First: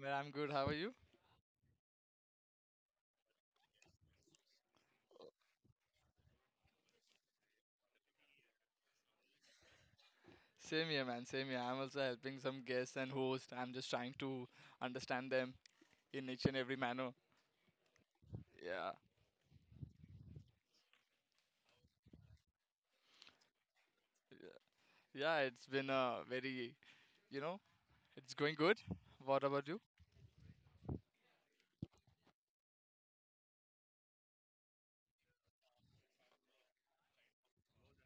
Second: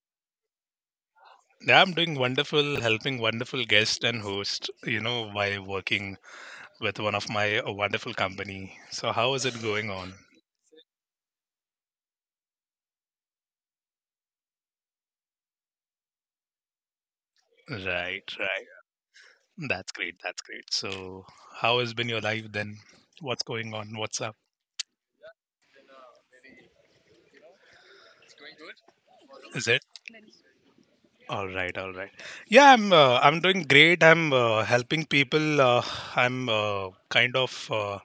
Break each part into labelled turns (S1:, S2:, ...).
S1: man. I'm good. How are you?
S2: Yeah, I'm doing wonderful, helping wonderful guest and host, you know, by working with one of my wonderful company. So how is it going on?
S1: Same here, man. Same here. I'm also helping some guests and hosts. I'm just trying to understand them in each and every manner.
S2: Right, right.
S1: Yeah.
S2: That's great, that's great. So how has been your life then? What's going on? What's up?
S1: Yeah, Yeah, it's been a very, you know, it's going good. What about
S2: Is
S1: you?
S2: it? All right, all right. Yeah, I'm doing great. I'm helping people. I'm Kind of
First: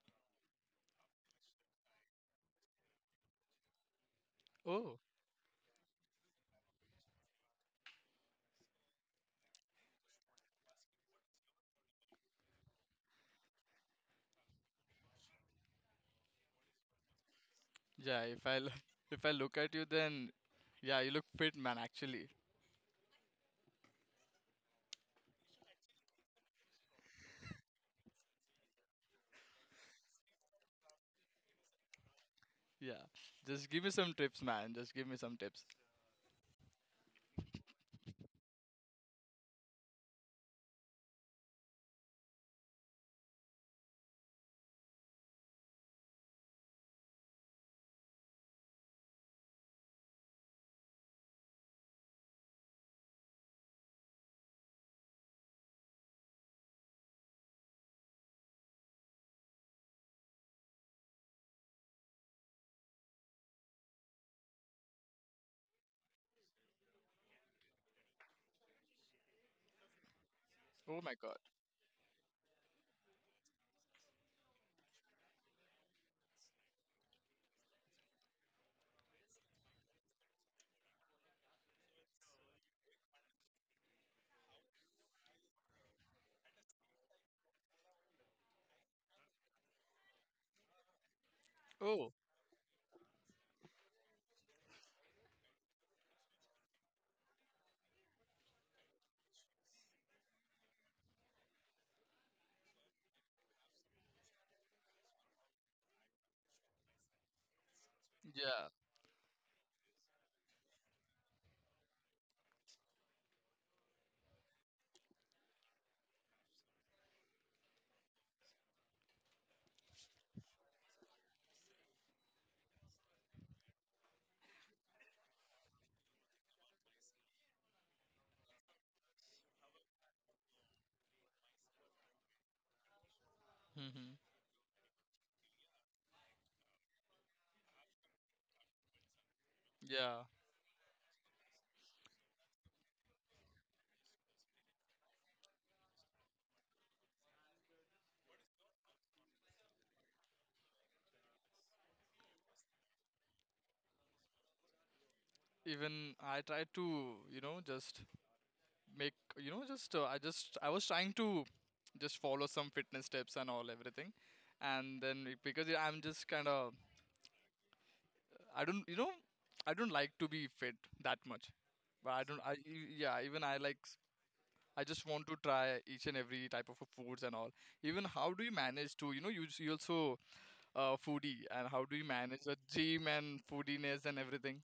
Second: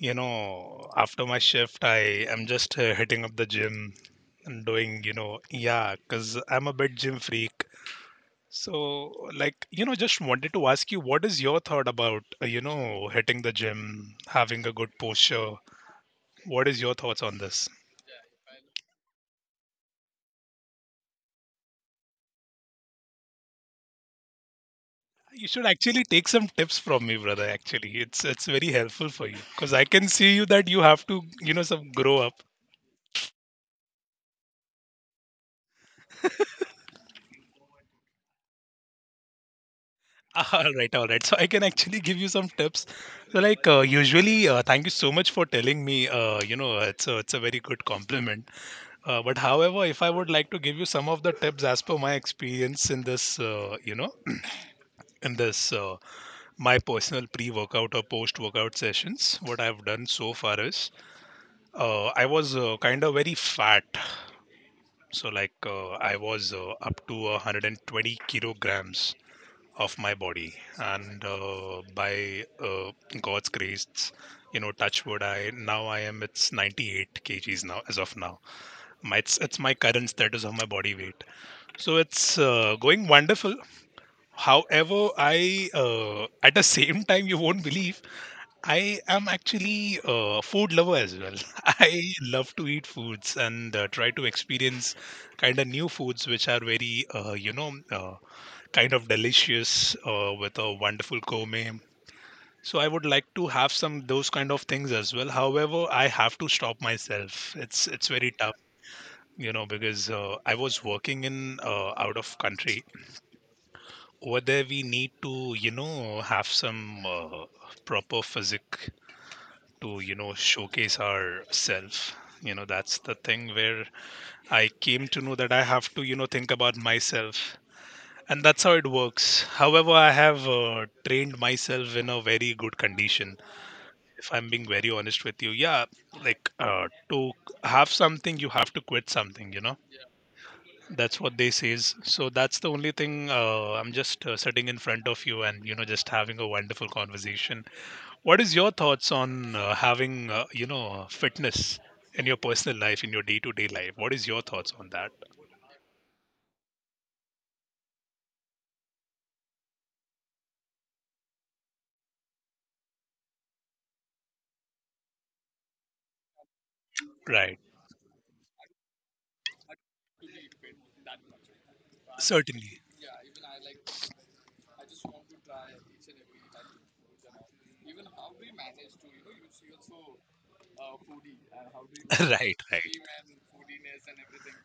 S2: you know, after my shift, I am just hitting up the gym and
S1: Oh,
S2: doing, you know, yeah, because I'm a bit gym freak. So, like, you know, just wanted to ask you, what is your thought about, you know, hitting the gym, having a good posture? What is your thoughts on this?
S1: yeah. If I l- If I look at you, then yeah, you look fit, man. Actually,
S2: You should actually take some tips from me, brother. Actually, it's very helpful for you because I can see you that you have to, you know, some grow up.
S1: yeah. Just give me some tips, man. Just give me some tips.
S2: All right, all right. So I can actually give you some tips. So like usually, thank you so much for telling me. You know, it's a very good compliment. But however, if I would like to give you some of the tips as per my experience in this, you know, in this my personal pre-workout or post-workout sessions, what I've done so far is I was kind of very fat. So like I was up to 120 kilograms of my body
S1: Oh my
S2: and
S1: God.
S2: by god's grace, you know, touch wood, I am, it's 98 kgs now as of now. It's my current status of my body weight. So it's going wonderful. However, I at the same time, you won't believe, I am actually a food lover as well. I
S1: Oh,
S2: love to eat foods and try to experience kind of new foods which are very kind of delicious with a wonderful gourmet. So I would like to have some those kind of things as well. However, I have to stop myself. It's very tough,
S1: yeah.
S2: you know, because I was working in out of country. Over there, we need to, you know, have some proper physique to, you know, showcase our self. You know, that's the thing where I came to know that I have to, you know, think about myself, and that's how it works. However, I have trained myself in a very good condition.
S1: hmm
S2: If I'm being very honest with you, yeah, like to have something, you have to quit something. You know,
S1: Yeah.
S2: that's what they says. So that's the only thing. I'm just sitting in front of you and, you know, just having a wonderful conversation. What is your thoughts on having you know, fitness in your personal life, in your day-to-day life? What is your thoughts on that?
S1: Even I try to, just make you know just I was trying to just follow some fitness steps and all everything, and then because I'm just kind of
S2: Right,
S1: I don't I don't like to be fit that much, but I don't I
S2: certainly.
S1: e- yeah, even I just want to try each and every type of a foods and all. Even how do you manage to you also foodie? And how do you manage
S2: Right,
S1: the
S2: right.
S1: gym and foodiness and everything?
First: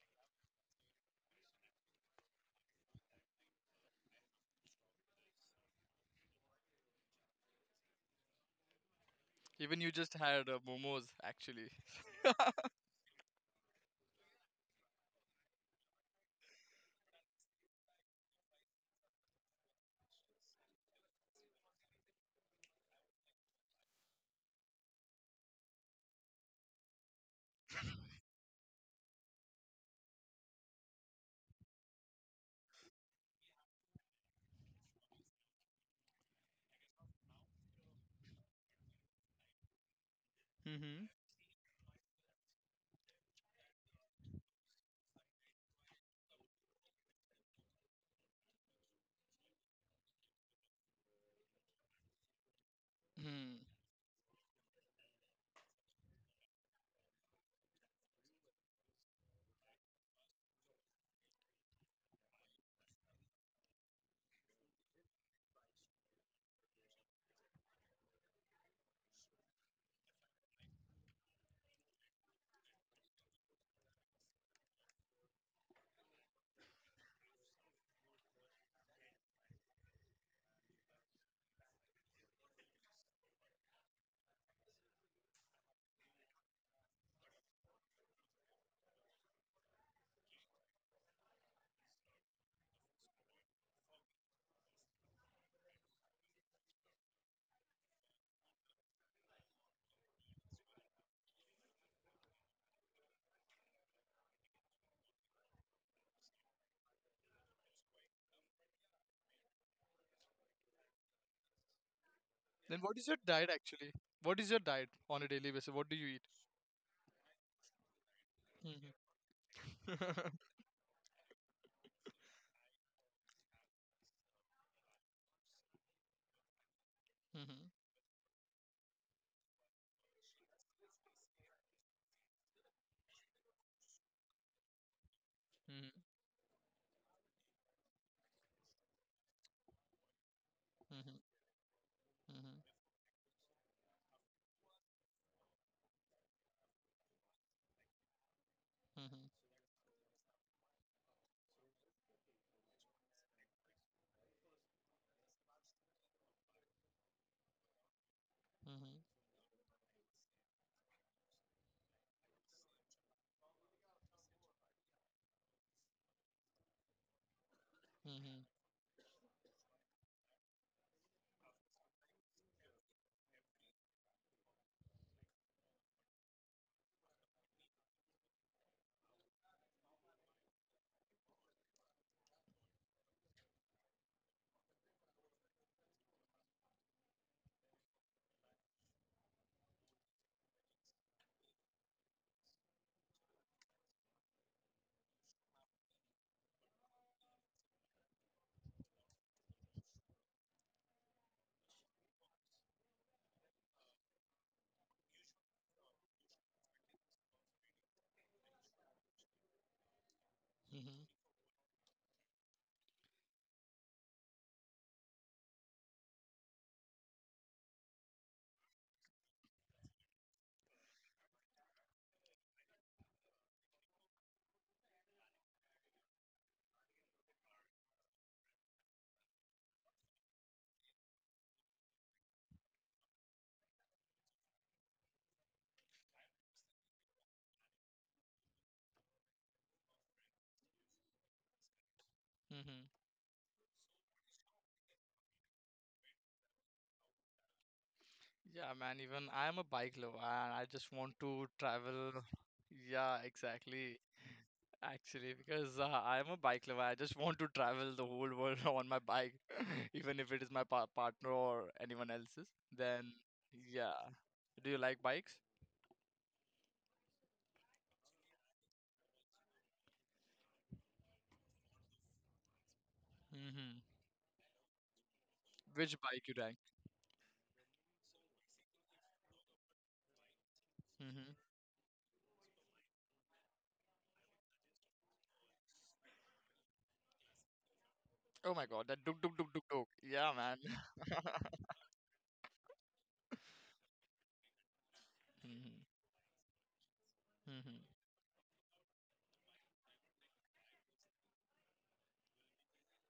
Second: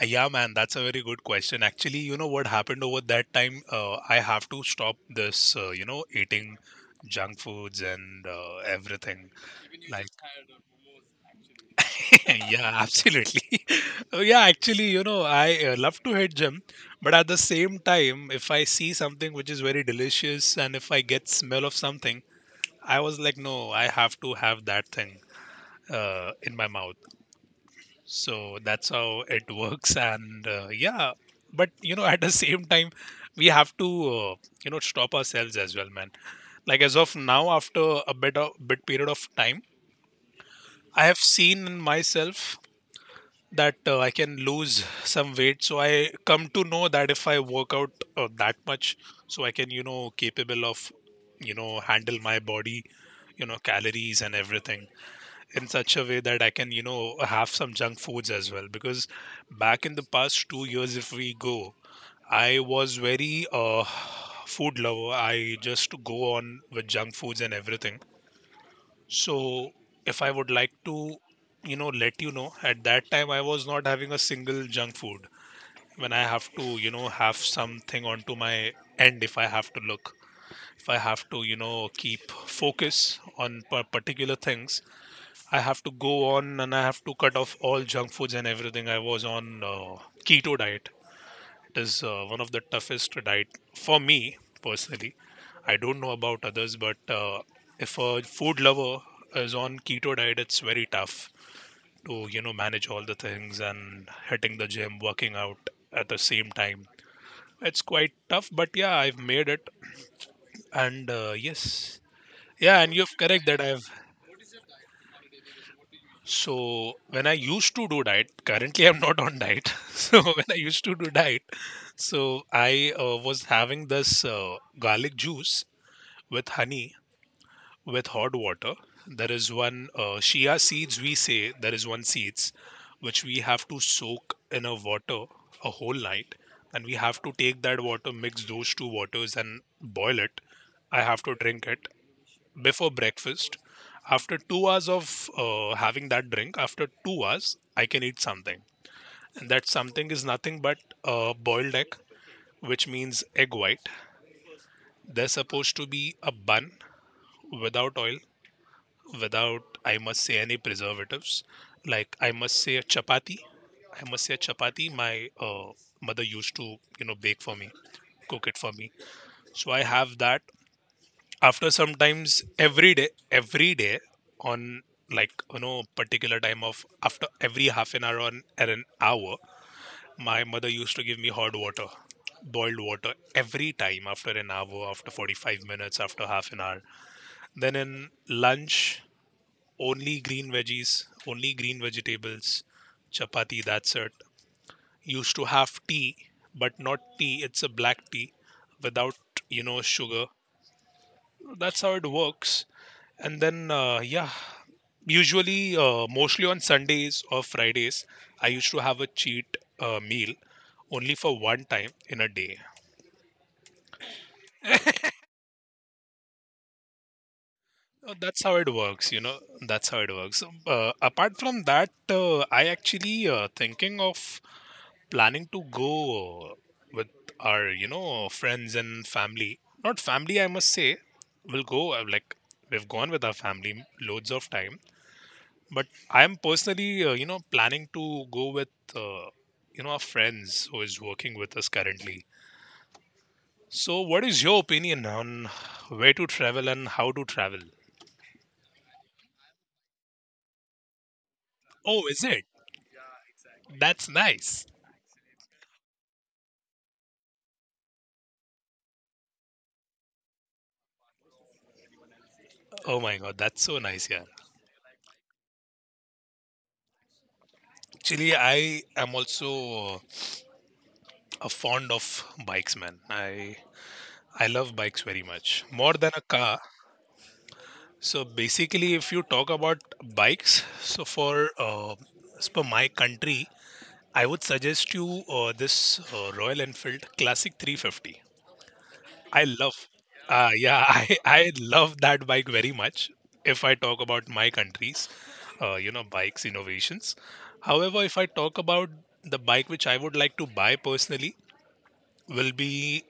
S2: Yeah, man, that's a very good question. Actually, you know what happened over that time? I have to stop this, you know, eating junk foods and everything.
S1: Even you
S2: Like,
S1: just had momos actually.
S2: yeah, absolutely. Oh, yeah, actually, you know, I love to hit gym, but at the same time, if I see something which is very delicious and if I get smell of something, I was like, no, I have to have that thing in my mouth. So that's how it works, and yeah, but you know, at the same time, we have to you know, stop ourselves as well, man. Like as of now, after a bit period of time, I have seen in myself that I can lose some weight. So I come to know that if I work out that much, so I can, you know, capable of, you know, handle my body, you
S1: Mm-hmm.
S2: know, calories and everything in such a way that I can, you know, have some junk foods as well. Because back in the past 2 years, if we go, I was very food lover. I just go on with junk foods and everything. So if I would like to, you know, let you know, at that time I was not having a single junk food. When I have to, you know, have something onto my end, if I have to look, if I have to, you know, keep focus on particular things, I have to go on and I have to cut off all junk foods and everything. I was on keto diet. It is one of the toughest diet for me personally. I don't know about others, but if a food lover is on keto diet, it's very tough to, you know, manage all the things and hitting the gym, working out at the same time. It's quite tough, but yeah, I've made it, and yes, yeah,
S1: Then
S2: and
S1: what
S2: you're
S1: is your
S2: correct
S1: diet
S2: that I've.
S1: actually? What is your diet on a daily basis? What do you eat?
S2: So when I used to do diet, currently
S1: Hmm
S2: I'm not on diet. So
S1: hmm
S2: when I used to do diet, so I was having this garlic juice with honey
S1: hmm
S2: with hot water. There is one chia seeds, we say there is one seeds which we have to soak in a water a
S1: hmm
S2: whole night, and we have to take that water, mix those two waters and boil it. I have to
S1: hmm
S2: drink it before breakfast. After 2 hours of having that drink, after 2 hours, I can eat something,
S1: hmm
S2: and that something is nothing but boiled egg, which means egg white. They're supposed to be a bun without oil,
S1: hmm
S2: without, I must say, any preservatives, like, I must say, a chapati. I must say a chapati my uh, mother used to, you know, bake for me,
S1: hmm
S2: cook it for me. So I have that after sometimes. Every day, every day on, like, you know, particular time of after every half an hour on or an hour, my mother used to give me hot water, boiled water every time after an hour, after 45 minutes, after half an hour. Then in lunch, only green veggies, only green vegetables, chapati, that's it. Used to have tea, but not tea, it's a black tea without, you know, sugar. That's how it works. And then yeah, usually mostly on sundays or fridays, I used to have a cheat meal
S1: hmm
S2: only for one time in a day. That's how it works, you know, that's how it works. Apart from that, I actually thinking of, planning to go with our, you know, friends and family, not family, I must say. We'll go like, we've gone with our family loads of time, but I'm personally you know, planning to go with you know, our friends who is working with us currently. So what is your opinion on where to travel and how to travel?
S1: Yeah, man, even I'm a bike lover and I just want to
S2: Oh,
S1: travel.
S2: is it?
S1: Yeah, exactly.
S2: That's nice.
S1: Actually, because I'm a bike lover, I just want to travel the whole world on my bike, even if it is my pa partner or anyone else's.
S2: Oh
S1: Then,
S2: my god, that's so
S1: yeah.
S2: nice. Yeah,
S1: Do you like bikes?
S2: actually, I am also uh, a fond of bikes, man. i
S1: hmm
S2: i love bikes very much, more
S1: Which
S2: than a
S1: bike you
S2: car. So basically, if you talk about bikes, so
S1: like?
S2: for uh, as per my country, I would suggest you this Royal Enfield Classic 350.
S1: Oh my god, that duk duk
S2: I
S1: duk duk
S2: love,
S1: duk. Yeah, man.
S2: yeah, I love that bike very much. If I talk about my country's,
S1: Mhm,
S2: you know, bikes innovations.
S1: mhm.
S2: However, if I talk about the bike which I would like to buy personally, will be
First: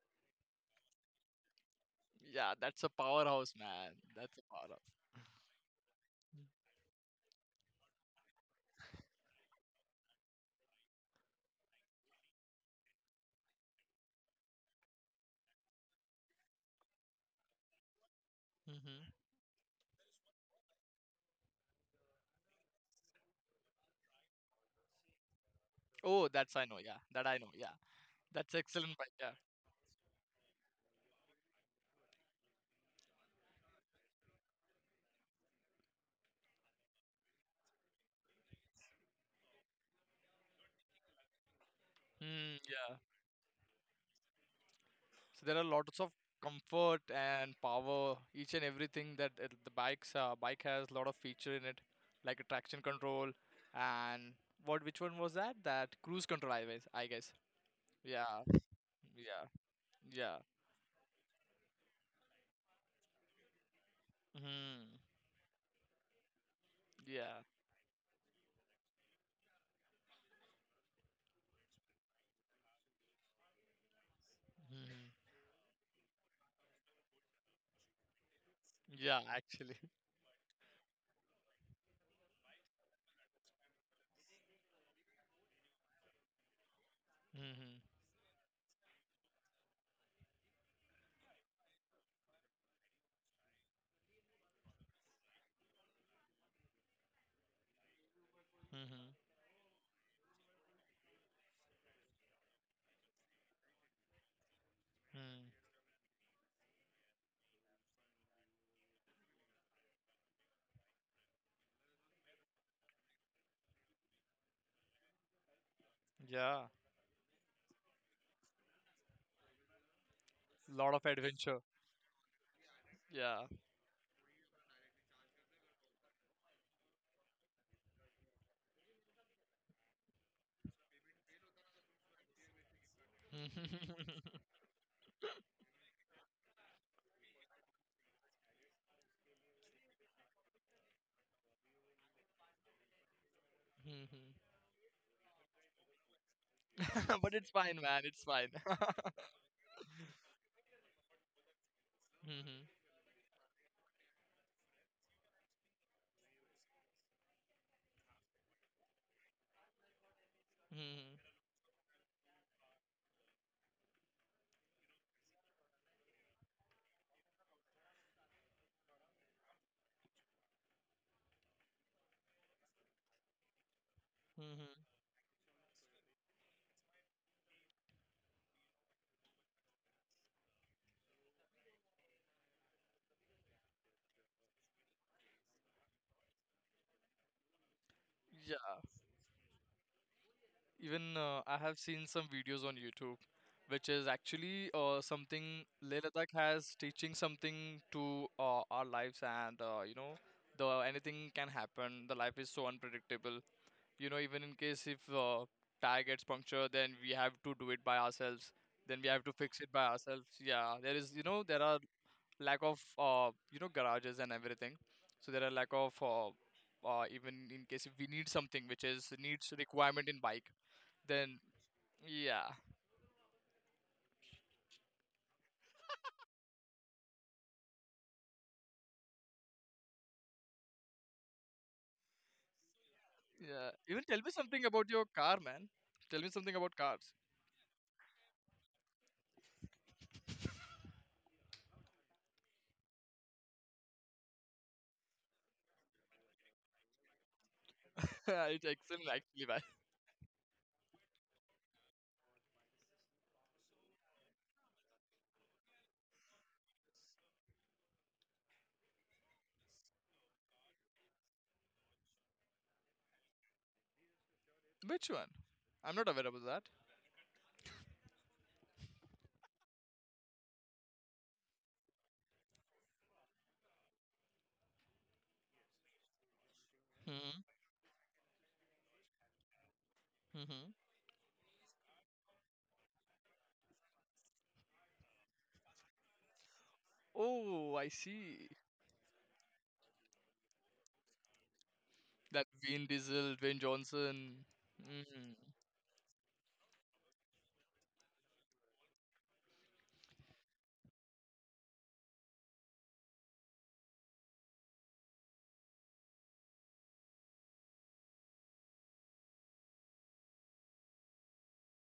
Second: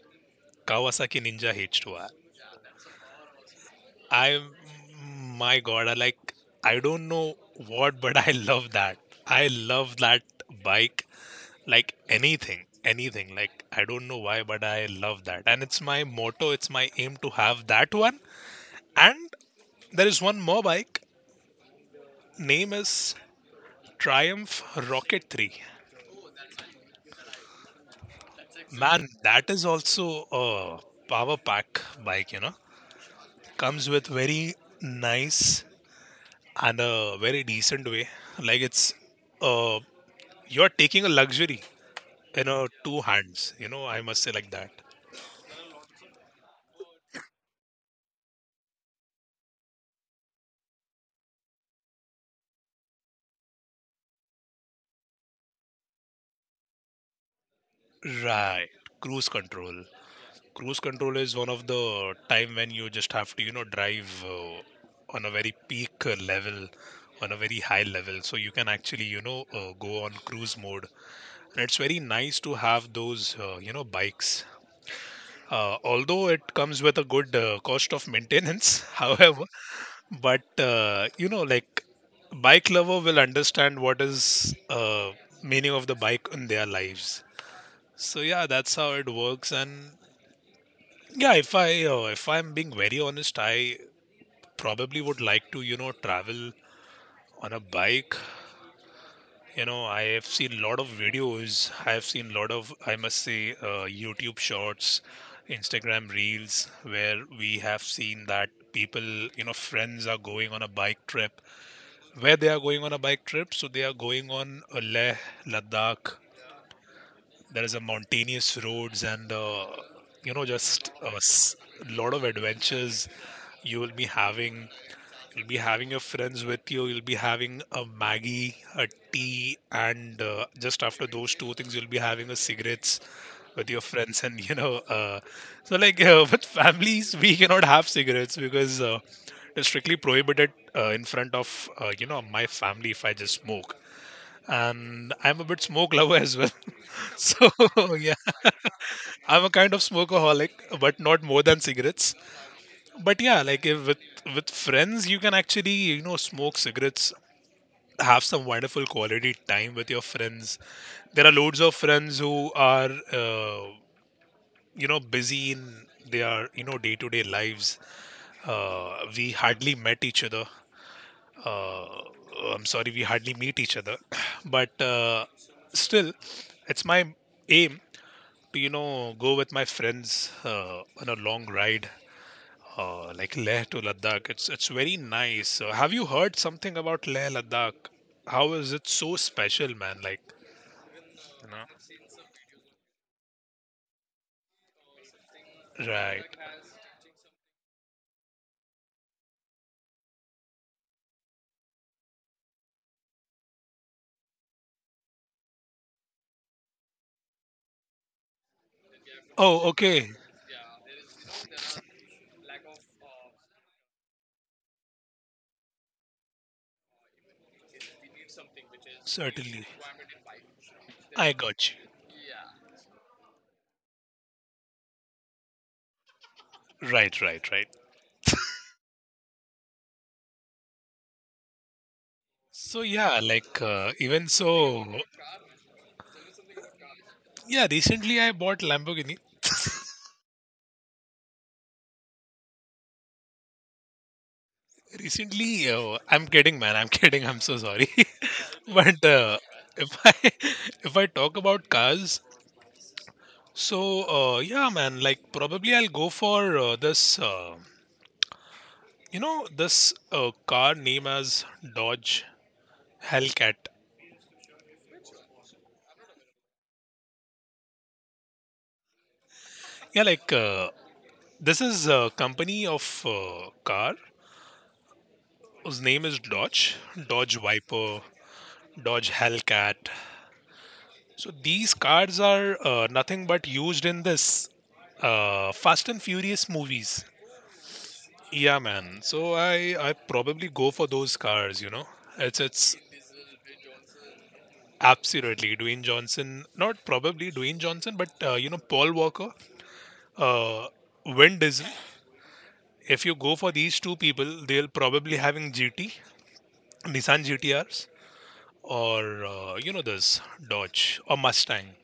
S2: Kawasaki Ninja H2R.
S1: Yeah, that's a powerhouse, man. That's a
S2: I,
S1: powerhouse.
S2: my God, I like, I don't know what, but I love that. I love that bike like anything, like, I don't know why, but I love that, and it's my motto, it's my aim to have that one.
S1: hmm
S2: And there is one more bike, name is Triumph Rocket 3,
S1: Oh, that's I know. Yeah, that I know. Yeah, that's excellent
S2: man.
S1: bike. Yeah.
S2: That is also a power pack bike, you know, comes with very nice and a very decent way, like it's uh you're taking a luxury in a
S1: Mm, yeah.
S2: two hands, you know, I must say, like that.
S1: So there are lots of comfort and power, each and everything that the bike has a lot of feature in it, like a traction control and what which one was that? That cruise control, I guess. I guess. Yeah.
S2: Right, cruise
S1: Yeah.
S2: control.
S1: Yeah.
S2: Cruise control is one of the time when you just have to, you know, drive
S1: Mm,
S2: on a very peak level, on a
S1: yeah.
S2: very high level. So you can actually, you know, go on cruise mode. And it's very nice to have those, you know, bikes.
S1: Mhm.
S2: Although it comes with a good cost of maintenance,
S1: Yeah.
S2: however,
S1: Actually.
S2: but you know, like, bike lover will understand what is meaning of the bike in their lives.
S1: hmm
S2: So yeah, that's how it works, and yeah, if I if I'm being very honest, I probably would like to, you know, travel on a bike.
S1: hmm
S2: You know, I have seen a lot of videos. I have seen a lot of I must say YouTube shorts,
S1: hmm
S2: Instagram reels where we have seen that people, friends are going on a bike trip. Where they are going on a bike trip, so they are going on a Leh Ladakh.
S1: Yeah,
S2: There is a mountainous roads and just
S1: lot of
S2: a
S1: adventure.
S2: lot of adventures
S1: Yeah.
S2: you will be having. You'll be having your friends with you. You'll be having a Maggie, a tea, and just after those two things, you'll be having a cigarettes with your friends. And with families, we cannot have cigarettes because it's strictly prohibited in front of my family if I just smoke.
S1: Mhm.
S2: And I'm a bit smoke lover as well.
S1: But
S2: so
S1: it's fine, man.
S2: yeah,
S1: It's fine.
S2: I'm a kind of smokeaholic, but not more than cigarettes.
S1: Mhm.
S2: But yeah, like if with friends you can actually smoke cigarettes, have some wonderful quality time with your friends.
S1: Mhm.
S2: There are loads of friends who are busy in their day-to-day lives. We hardly met each other, uh, I'm sorry, we hardly meet each other.
S1: Mhm.
S2: But still, it's my aim to go with my friends on a long ride. Like Leh to Ladakh, it's very nice. Have you heard something about Leh Ladakh? How is it
S1: Yeah.
S2: so special, man? Like,
S1: Even
S2: you
S1: I
S2: know,
S1: have seen some videos on YouTube, which is actually something Leh
S2: right?
S1: Ladakh has teaching something to our lives, and the anything can happen. The life is so unpredictable. You know, even in case if tire gets punctured, then we have to do it by ourselves, then we have to fix
S2: Oh,
S1: it by
S2: okay,
S1: ourselves. Yeah, there is, you know, there are lack of you know, garages and everything. So there are lack of uh, even in case if we need something which is needs
S2: certainly.
S1: requirement in bike,
S2: I
S1: then
S2: got you.
S1: yeah.
S2: Right, right, right. So yeah, like
S1: Yeah, even tell
S2: even
S1: me something
S2: so,
S1: about your car, man. Tell me something about cars.
S2: yeah. Recently, I bought Lamborghini. Recently, I'm kidding, man. I'm kidding. I'm so sorry.
S1: It's
S2: But
S1: excellent actually, man.
S2: if I if I talk about cars, so, yeah, man, like probably I'll go for this, you know, this car name as Dodge Hellcat.
S1: Which one? I'm not aware about that.
S2: Yeah, like this is a company of car whose name is Dodge, Dodge
S1: hmm
S2: Viper, Dodge Hellcat.
S1: hmm hmm.
S2: So these cars are nothing but used in this Fast and Furious movies.
S1: Oh, I see.
S2: Yeah, man. So I probably go for those cars. You know,
S1: That
S2: it's
S1: Vin Diesel, Dwayne Johnson. Mm.
S2: Absolutely, Dwayne Johnson. Not probably Dwayne Johnson, but Paul Walker, uh, Vin Diesel. If you go for these two people, they'll probably having GT, Nissan GTRs, or this Dodge or Mustang.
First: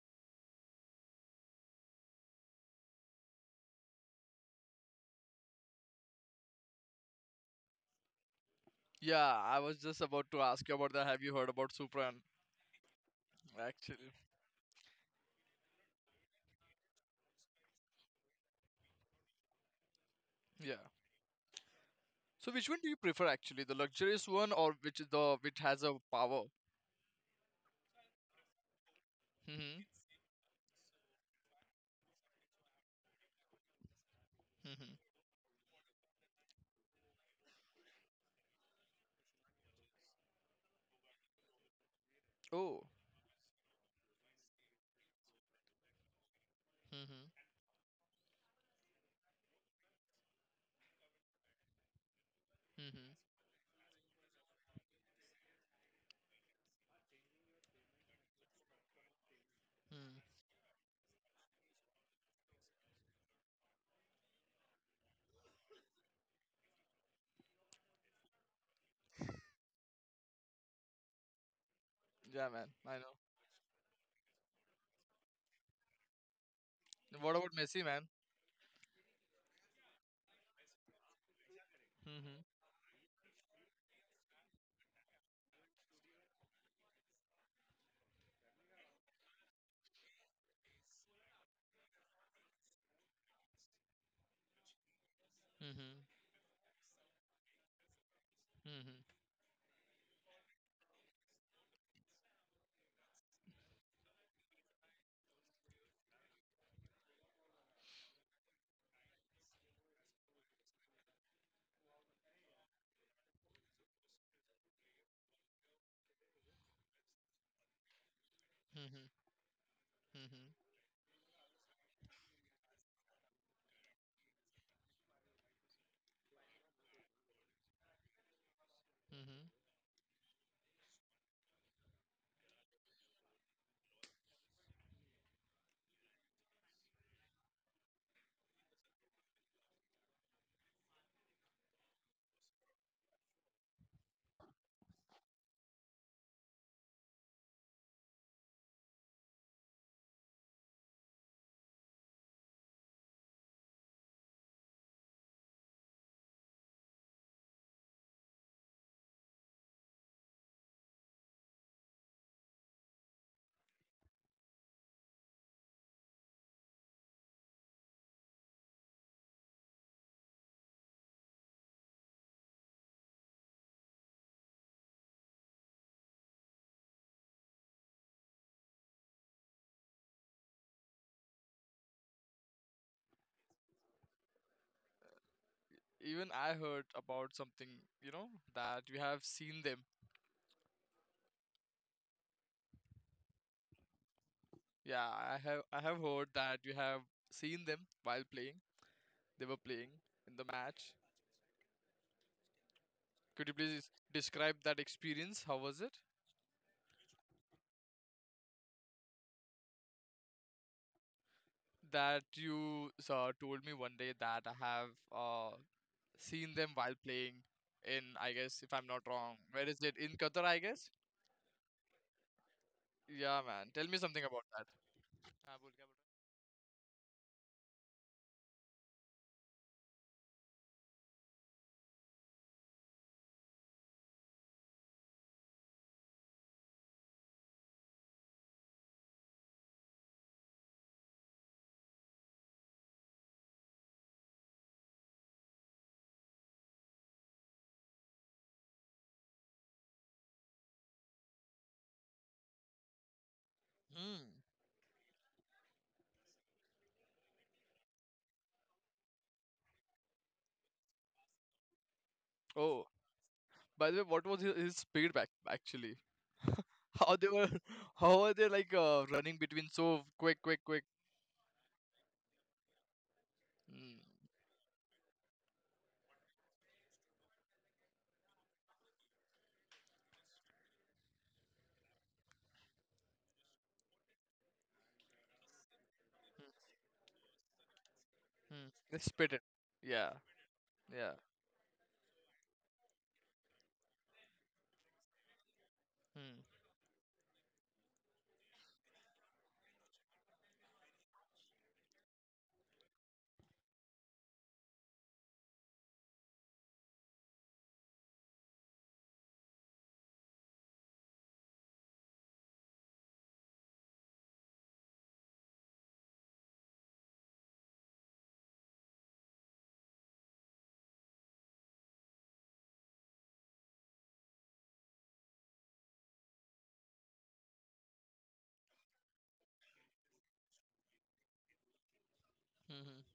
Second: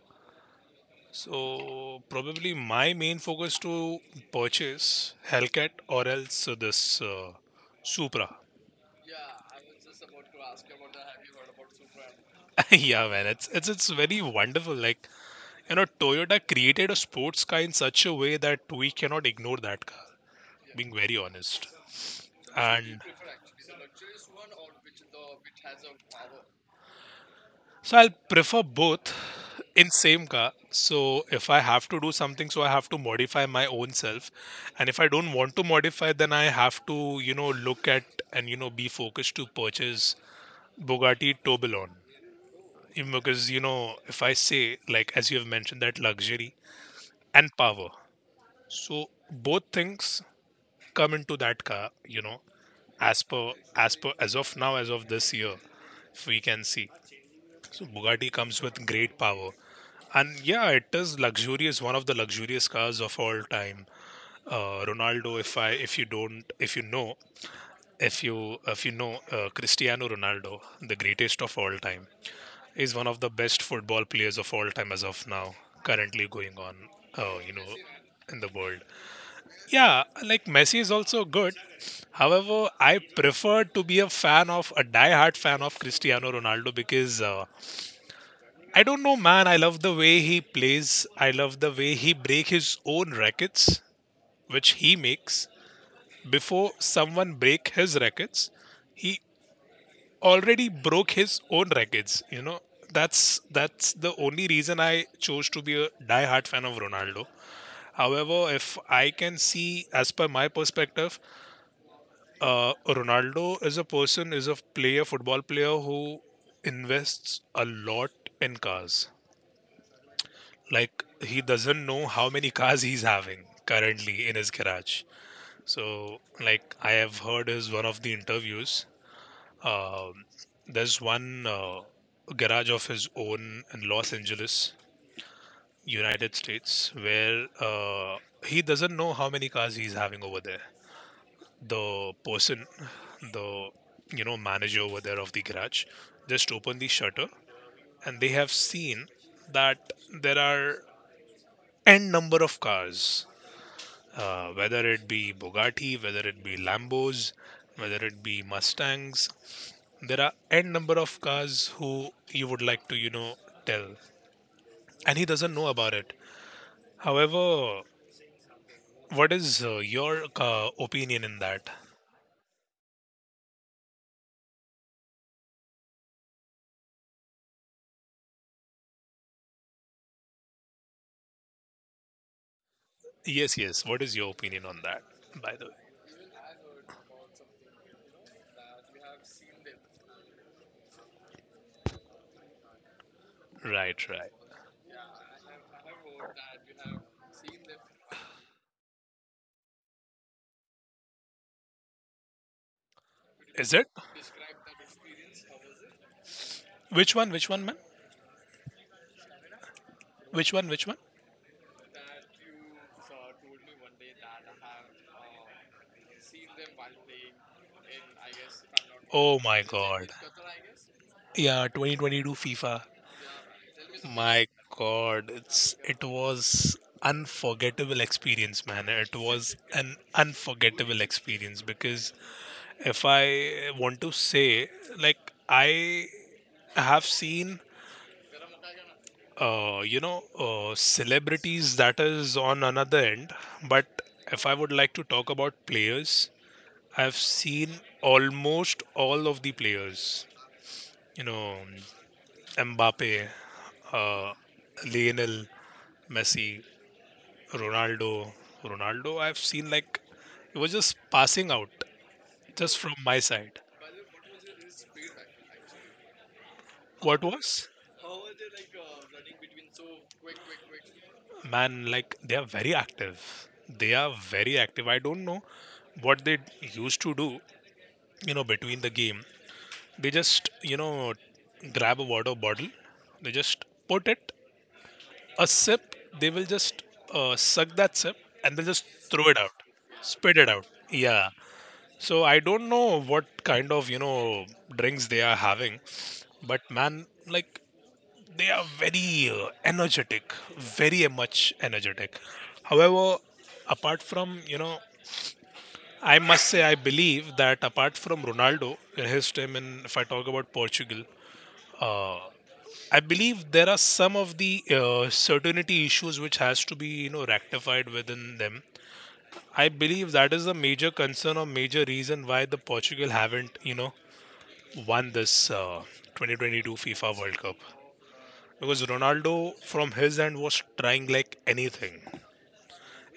S2: So probably my main focus to purchase Hellcat or else this Supra.
S1: Yeah, I was just about to ask you about that. Have you heard about Supran?
S2: Yeah, man, it's
S1: Actually,
S2: very wonderful. Like you know, Toyota created a sports car in such a way that we cannot ignore that car.
S1: yeah.
S2: Being very honest.
S1: So which one do you
S2: And
S1: prefer actually, the luxurious one or which is the which has a power?
S2: so I'll prefer both
S1: Mm-hmm.
S2: in same car. So if I have to do something, so I have to modify my own self. And
S1: Mm-hmm.
S2: if I don't want to modify, then I have to, you know, look at and, you know, be focused to purchase Bugatti Tourbillon.
S1: Oh.
S2: Even because, you know, if I say, like, as you have mentioned, that luxury
S1: Mm-hmm.
S2: and power. So both things come into that car, you know,
S1: Mm-hmm.
S2: as of now, as of this year, if we can see. So Bugatti comes with great power.
S1: Mm.
S2: And yeah, it is luxurious, one of the luxurious cars of all time. Ronaldo, if you know, if you know, Cristiano Ronaldo, the greatest of all time,
S1: Yeah, man.
S2: is
S1: I
S2: one
S1: know.
S2: of the best football players of all time as of now, currently going on,
S1: What
S2: uh, you
S1: about
S2: know,
S1: Messi, man?
S2: in the world. Yeah, like Messi is also good.
S1: Mm-hmm.
S2: However, I prefer to be a fan of a die-hard fan of Cristiano Ronaldo because I don't know, man. I love the way he plays. I love the way he break his own rackets, which he makes.
S1: Mm-hmm.
S2: Before someone break his rackets,
S1: Mm-hmm.
S2: he already broke his own rackets. You know, that's the only reason I chose to be a die-hard fan of Ronaldo. However, if I can see, as per my perspective, Ronaldo is a person, is a player, football player who invests a lot in
S1: Mm-hmm.
S2: cars.
S1: Mm-hmm.
S2: Like he doesn't know how many cars he's having currently in his garage. So like I have heard is one of the interviews,
S1: Mm-hmm.
S2: um, there's one garage of his own in Los Angeles, United States, where he doesn't know how many cars he's having over there. The person, the, you know, manager over there of the garage just opened the shutter and they have seen that there are n number of cars, whether it be Bugatti, whether it be Lambos, whether it be Mustangs. There are n number of cars who you would like to, you know, tell, and he doesn't know about it. However, what is your opinion in that? Yes, yes. What is your opinion on that, by the way?
S1: Even I heard about something, you know, that we have seen them.
S2: Right, right.
S1: Yeah, I have, I have heard that you have seen them while playing. They were playing in the match. Could you
S2: Is
S1: please
S2: it?
S1: describe that experience? How was it?
S2: Which one? Which one, man? Which one? Which one?
S1: That you told me one day that I have uh, seen them while playing in, I guess, if I'm not wrong,
S2: Oh my
S1: where is it?
S2: God.
S1: In Qatar, I guess?
S2: Yeah, 2022 FIFA.
S1: Yeah, man. Tell me something about
S2: My
S1: that.
S2: God,
S1: हाँ, बोल,
S2: it's
S1: क्या
S2: it was unforgettable experience, man. It was an unforgettable experience because if I want to say, like I have seen, celebrities that is on another end, but if I would like to talk about players, I've seen almost all of the players. You know, Mbappe,
S1: बोल। Hmm.
S2: uh, Lionel Messi, Ronaldo, Ronaldo, I've seen like it was just passing out just
S1: Oh,
S2: from my side.
S1: by the way, what was his speed back actually? How
S2: What
S1: they were,
S2: was?
S1: how are they like running between so quick, quick, quick?
S2: Man, like they are very active. They are
S1: Hmm.
S2: very active. I don't know what they used to do, you know, between the game. They just, you know, grab a water bottle, they just put it, a sip, they will just suck that sip and they'll
S1: Mm.
S2: just
S1: They
S2: throw
S1: spit
S2: it
S1: it.
S2: out,
S1: Yeah.
S2: spit it out.
S1: Yeah.
S2: Yeah. So I don't know what kind of, you know, drinks they are having,
S1: Hmm.
S2: but man, like they are very energetic, very much energetic. However, apart from, you know, I must say I believe that apart from Ronaldo in his time in if I talk about Portugal, uh, I believe there are some of the certainty issues which has to be, you know, rectified within them. I believe that is a major concern or major reason why the Portugal haven't, you know, won this 2022 FIFA World Cup because Ronaldo from his end was trying like anything.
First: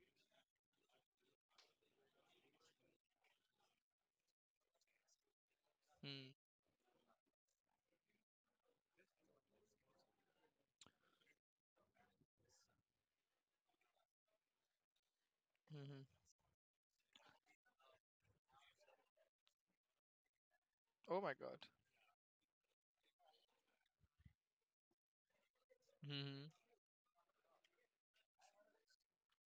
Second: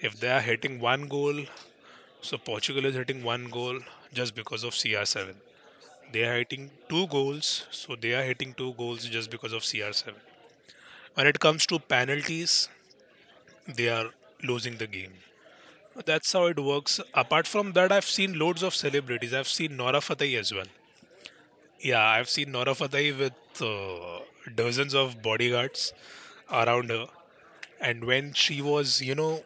S2: If they are hitting one goal, so Portugal is hitting one goal just because of CR7. They
S1: Hmm.
S2: are hitting two goals, so they are hitting two goals just because of CR7. When it comes to penalties, they are losing the game.
S1: hmm hmm
S2: That's how it works. Apart from that, I've seen loads of celebrities. I've seen Nora Fatehi as well.
S1: Oh my god.
S2: Yeah, I've seen Nora Fatehi with dozens of bodyguards
S1: hmm
S2: around her, and when she was, you know,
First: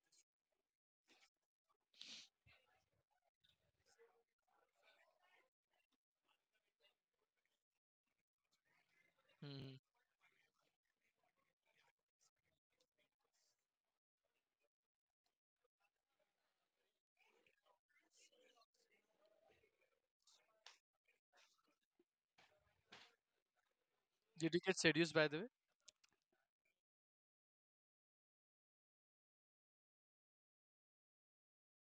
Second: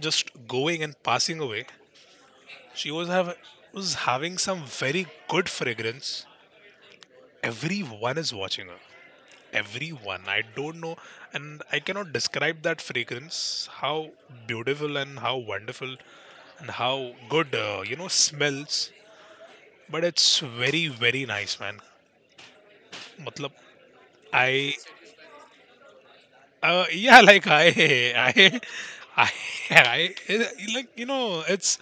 S2: just going and passing away, she was having some very good fragrance. Everyone is watching her,
S1: hmm
S2: everyone, I don't know, and I cannot describe that fragrance, how beautiful and how wonderful and how good, smells. But it's very very nice, man. Matlab,
S1: Did you
S2: I
S1: get seduced by the way?
S2: Yeah, like I, I, I, like you know,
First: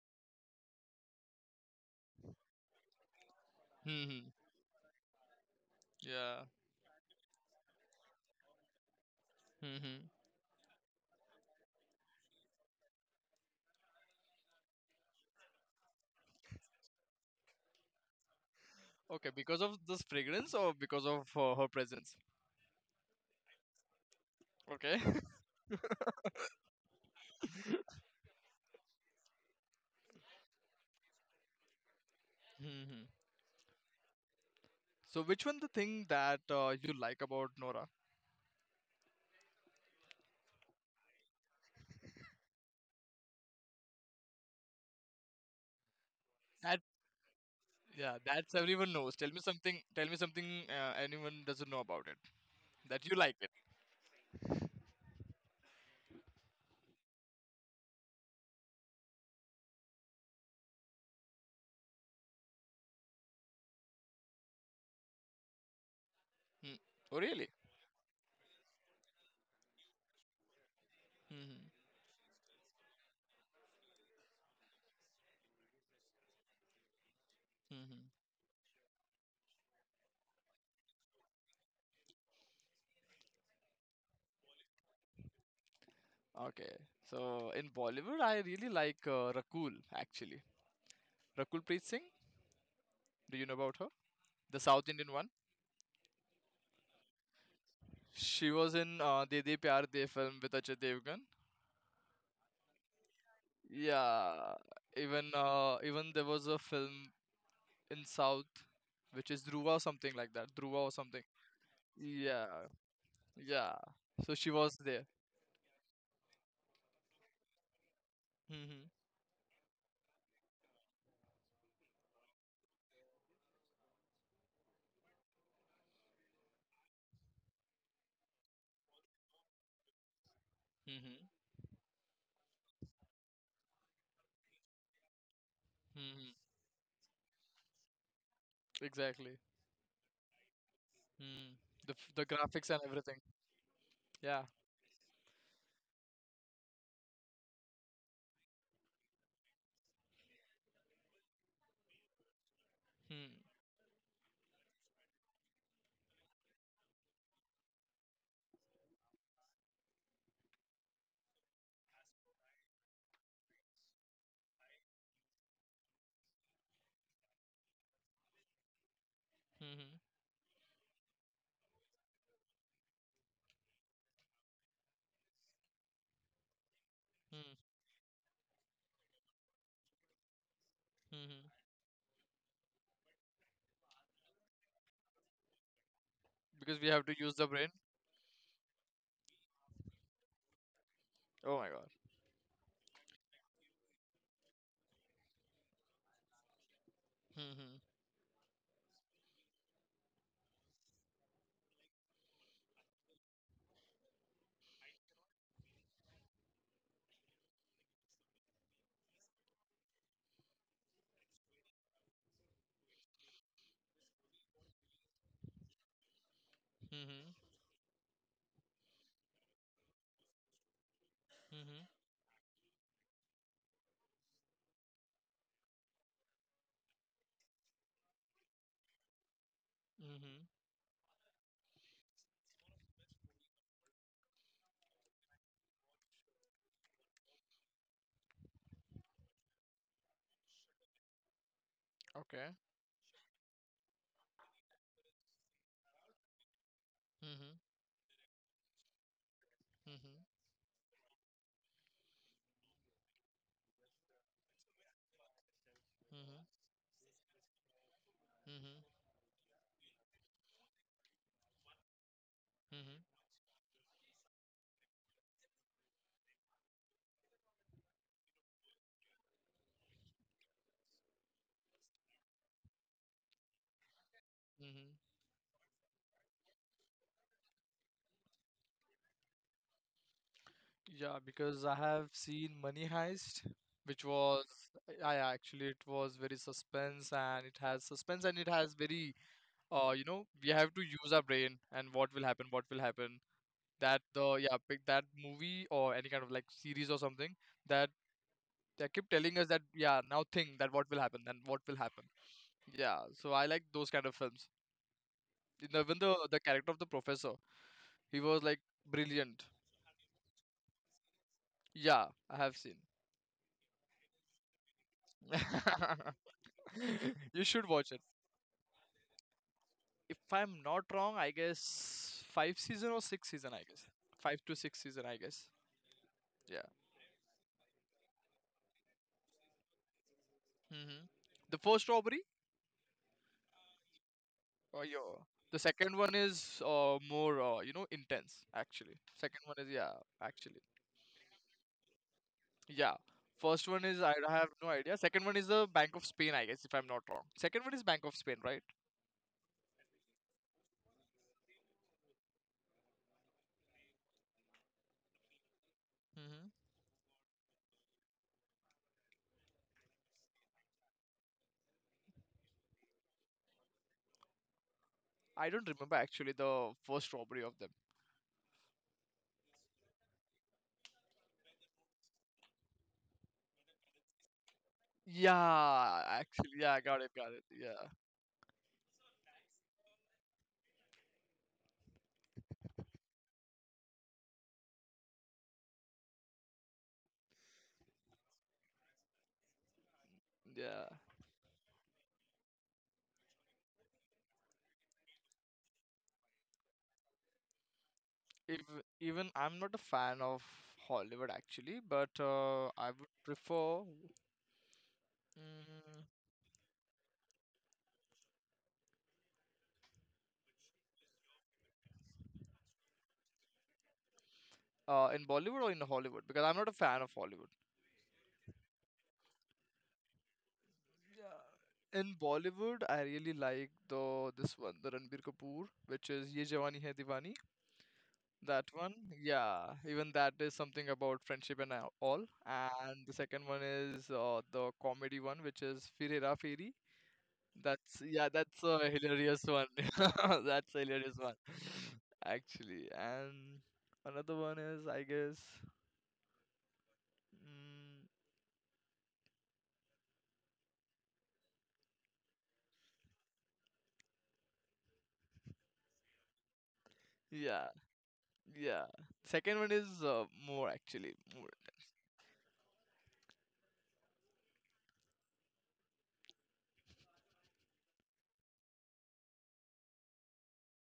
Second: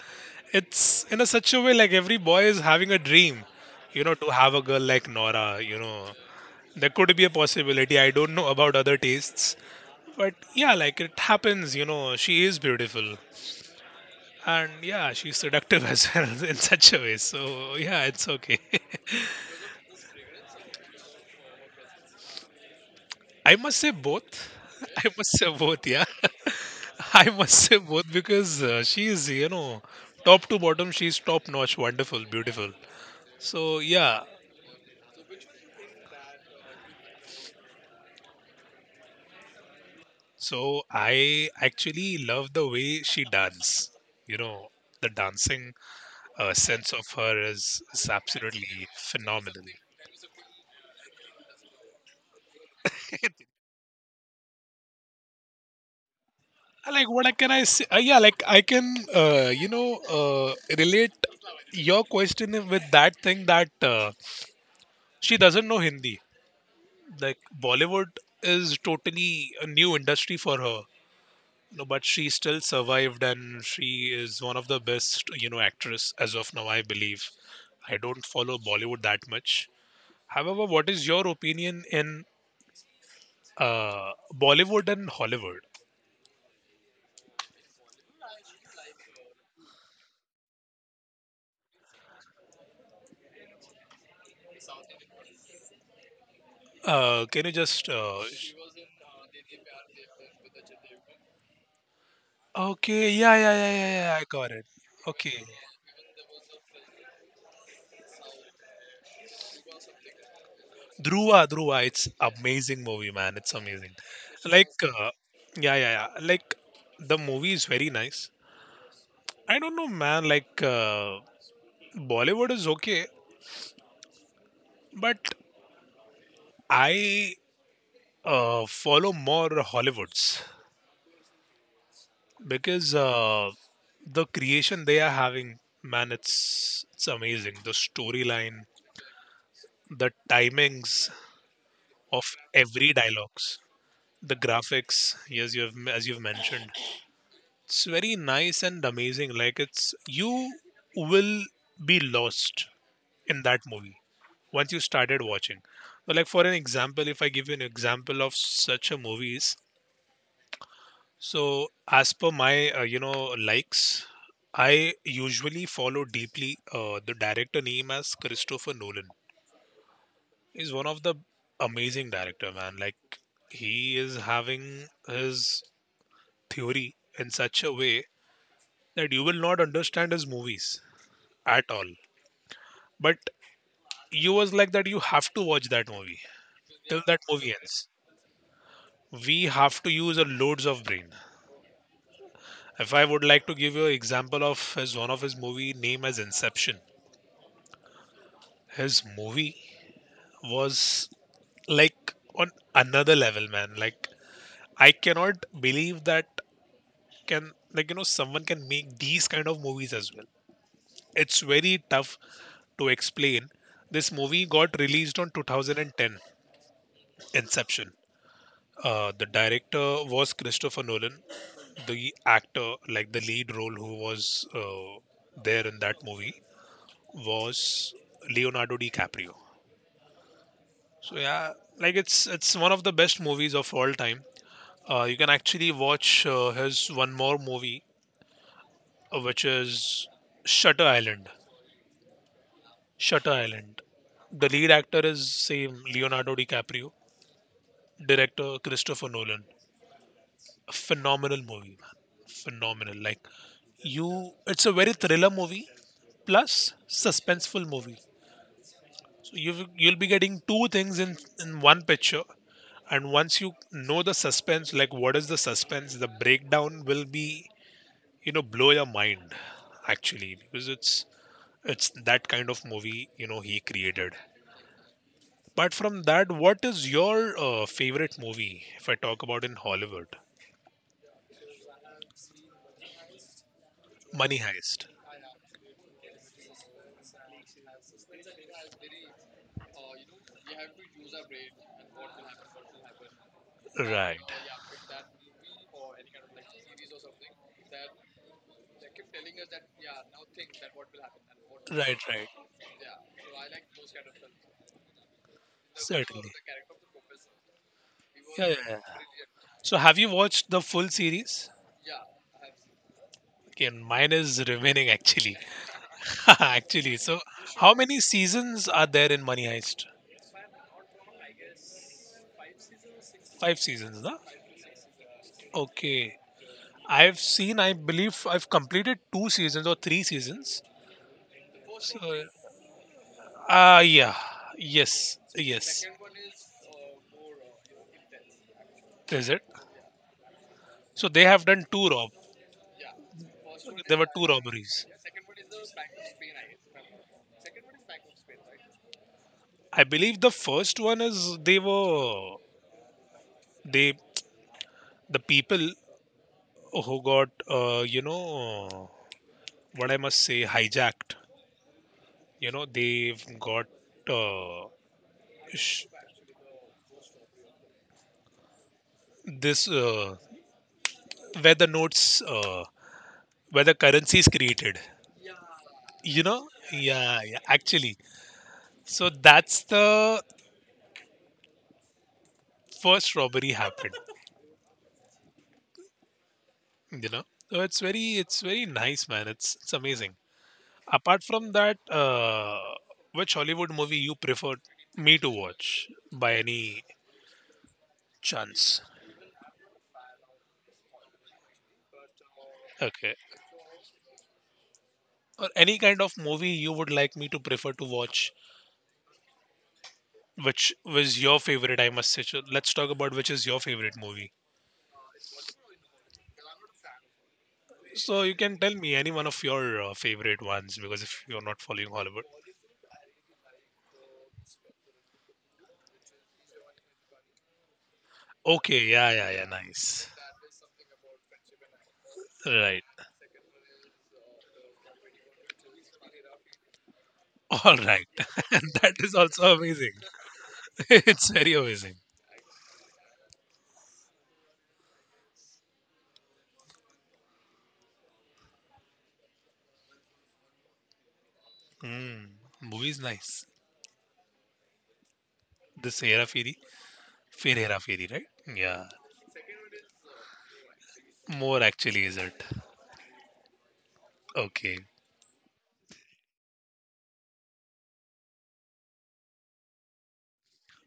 S2: it's in a such a way like every boy is having a dream, you know,
S1: hmm
S2: to have a girl like Nora. You know,
S1: Yeah.
S2: there could be a possibility. I don't know about other tastes,
S1: Mm-hmm.
S2: but yeah, like it happens. You know, she is beautiful, and yeah, she's seductive as well in such a way. So yeah, it's okay.
S1: Okay, because of this fragrance or because of her presence?
S2: I must say both.
S1: Okay.
S2: I must say both, yeah. I must say both because she is, you know, top to bottom, she's top notch, wonderful, beautiful.
S1: Mm-hmm.
S2: So, yeah.
S1: So which one the thing that you like about Nora?
S2: So, I actually love the way she dances. You know, the dancing
S1: That
S2: sense of her is
S1: yeah, that's
S2: absolutely
S1: everyone knows. Tell me
S2: phenomenal.
S1: something. Tell me something anyone doesn't know about it that you like it.
S2: Like, what can I say? Yeah, like, I can, relate your question with that thing that she doesn't know Hindi.
S1: Hmm. Oh
S2: Like
S1: really?
S2: Bollywood is totally a new industry for her,
S1: Hmm.
S2: you know, but she still survived and she is one of the best, you know, actress as of now, I believe. I
S1: hmm
S2: don't follow Bollywood that much. However, what is your opinion in Bollywood and Hollywood?
S1: Okay. So in Bollywood, I really like Rakul actually. Rakul Preet Singh. Do you know about her? The South Indian one.
S2: Can you just
S1: She was in De De Pyar De film with Ajay Devgan.
S2: okay, yeah, yeah, yeah, yeah, yeah, I got
S1: Yeah.
S2: it.
S1: Even
S2: Okay,
S1: uh, even there was a film in South, which is Dhruva or something like that. Dhruva or something.
S2: Dhruva, Dhruva, it's
S1: Yeah.
S2: amazing movie, man. It's
S1: Yeah.
S2: amazing.
S1: So she
S2: Like,
S1: was there.
S2: yeah, yeah, yeah. Like the movie is very nice.
S1: Mhm.
S2: I don't know, man. Like Bollywood is okay, but I follow more Hollywoods
S1: Mhm.
S2: because the creation they are having, man,
S1: Mhm.
S2: it's amazing. The storyline,
S1: Exactly.
S2: the timings
S1: Mm. The
S2: of
S1: graphics and
S2: every
S1: everything.
S2: dialogues, the
S1: Yeah.
S2: graphics. Yes, you have as you've mentioned, it's very nice and amazing. Like it's you will be lost
S1: Hmm.
S2: in that movie once you started watching. So, like for an example, if I give you an example of such a movies, so as per my likes, I usually follow deeply the director name as Christopher Nolan.
S1: Mhm.
S2: He's one of the amazing director, man. Like he is having his theory in
S1: Hmm.
S2: such a way that you will not understand his movies
S1: Mhm.
S2: at all. But you was like that you have to watch that movie
S1: Because we
S2: till
S1: have to
S2: that
S1: use the
S2: movie
S1: brain.
S2: ends. We have to use a loads of brain.
S1: Oh my god.
S2: If I would like to give you an example of his one of his movie name as Inception,
S1: Mhm.
S2: his movie was like on another level, man. Like I cannot believe that can like someone can make these kind of movies as well. It's very tough to explain. This movie got released on 2010,
S1: Mhm.
S2: Inception. The director was Christopher Nolan.
S1: Mhm.
S2: The actor, like the lead role, who was there in that movie, was Leonardo DiCaprio.
S1: Mhm.
S2: So yeah, like it's one of the best movies of all time. You can actually watch his one more movie, which is Shutter Island.
S1: Okay.
S2: Shutter Island. The lead actor is same Leonardo DiCaprio.
S1: Mhm.
S2: Director Christopher Nolan.
S1: Mhm.
S2: A phenomenal movie, man. Phenomenal. Like you, it's a very thriller movie
S1: Mhm.
S2: plus suspenseful movie.
S1: Mhm.
S2: You'll be getting two things in one picture,
S1: Mhm.
S2: and once you know the suspense, like what is the suspense, the breakdown will be, blow your mind actually, because it's that kind of movie he created.
S1: Mhm.
S2: But from that, what is your favorite movie if I talk about in hollywood?
S1: Yeah, because I have seen Money Heist, which
S2: Money
S1: was,
S2: Heist.
S1: I actually it was very suspense, and it has suspense and it has very, you know, we have to use our brain and what will happen, what will happen. That
S2: Right,
S1: the yeah, pick that movie or any kind of like series or something that they keep telling us that yeah, now think that what will happen and what will
S2: right,
S1: happen.
S2: right.
S1: Yeah, so I like those kind of films. And even the
S2: Certainly,
S1: character
S2: yeah,
S1: of the professor, he was
S2: yeah,
S1: like
S2: yeah.
S1: brilliant.
S2: So have you watched the full series?
S1: Yeah, I have seen.
S2: Okay, and mine is remaining actually. actually, so
S1: You should
S2: how
S1: watch
S2: many
S1: it.
S2: seasons are there in Money Heist?
S1: If I'm not wrong, I guess five season or six season. I
S2: Five
S1: guess
S2: seasons, na?
S1: five to six season. I guess.
S2: Okay.
S1: Yeah.
S2: I've seen, I believe I've completed two seasons or three seasons.
S1: hmm The first
S2: So,
S1: robbery,
S2: ah, yeah.
S1: or
S2: Yes,
S1: your the
S2: yes.
S1: second one is more intense actually.
S2: Is
S1: Second
S2: it?
S1: one is yeah, actually,
S2: So they have done two rob.
S1: yeah. First one
S2: There
S1: is
S2: were
S1: I
S2: two
S1: have no
S2: robberies.
S1: idea. Second one is the Bank of Spain, I guess, if I'm not wrong. Second one is Bank of Spain, right?
S2: I believe the first one is they were they the people
S1: hmm
S2: who got what I must say, hijacked. You know, they've got uh,
S1: I don't
S2: sh-
S1: remember actually the first robbery of them.
S2: this where the notes, where the currency is created.
S1: Yeah,
S2: You know,
S1: actually, yeah, got it,
S2: yeah,
S1: got
S2: yeah,
S1: it. Yeah,
S2: actually. So that's the first robbery happened. You know, so it's very nice, man. It's amazing.
S1: yeah.
S2: Apart from that, which Hollywood movie you prefer me to watch by any
S1: If,
S2: chance?
S1: even I'm not a fan of Hollywood actually, but I would
S2: Okay,
S1: prefer,
S2: or any kind
S1: mm,
S2: of movie you would like me to prefer to watch. Which was your favorite, I must say. So let's talk about which is your favorite movie.
S1: in Bollywood or in Hollywood because I'm not a fan of Hollywood.
S2: So you can tell me any one of your favorite ones because if you're not following
S1: Yeah. In
S2: Hollywood.
S1: Bollywood, I really like the this one, the Ranbir Kapoor, which is Ye Jawani Hai Diwani. That
S2: Okay,
S1: one,
S2: yeah, yeah, yeah,
S1: yeah,
S2: nice.
S1: even that is something about friendship and all.
S2: Right.
S1: And the second one is the comedy one, which is Fir Hera Feri.
S2: All
S1: That's
S2: right.
S1: yeah, that's a
S2: that is
S1: hilarious
S2: also
S1: one.
S2: amazing.
S1: That's a hilarious
S2: it's
S1: one,
S2: very amazing.
S1: actually. And another one is, I guess, mm,
S2: Mm, movies nice. This Hera Fairy, Fair
S1: yeah,
S2: Hera Fairy, right?
S1: yeah.
S2: Yeah.
S1: Second one is more actually, more.
S2: More actually, is it? Okay.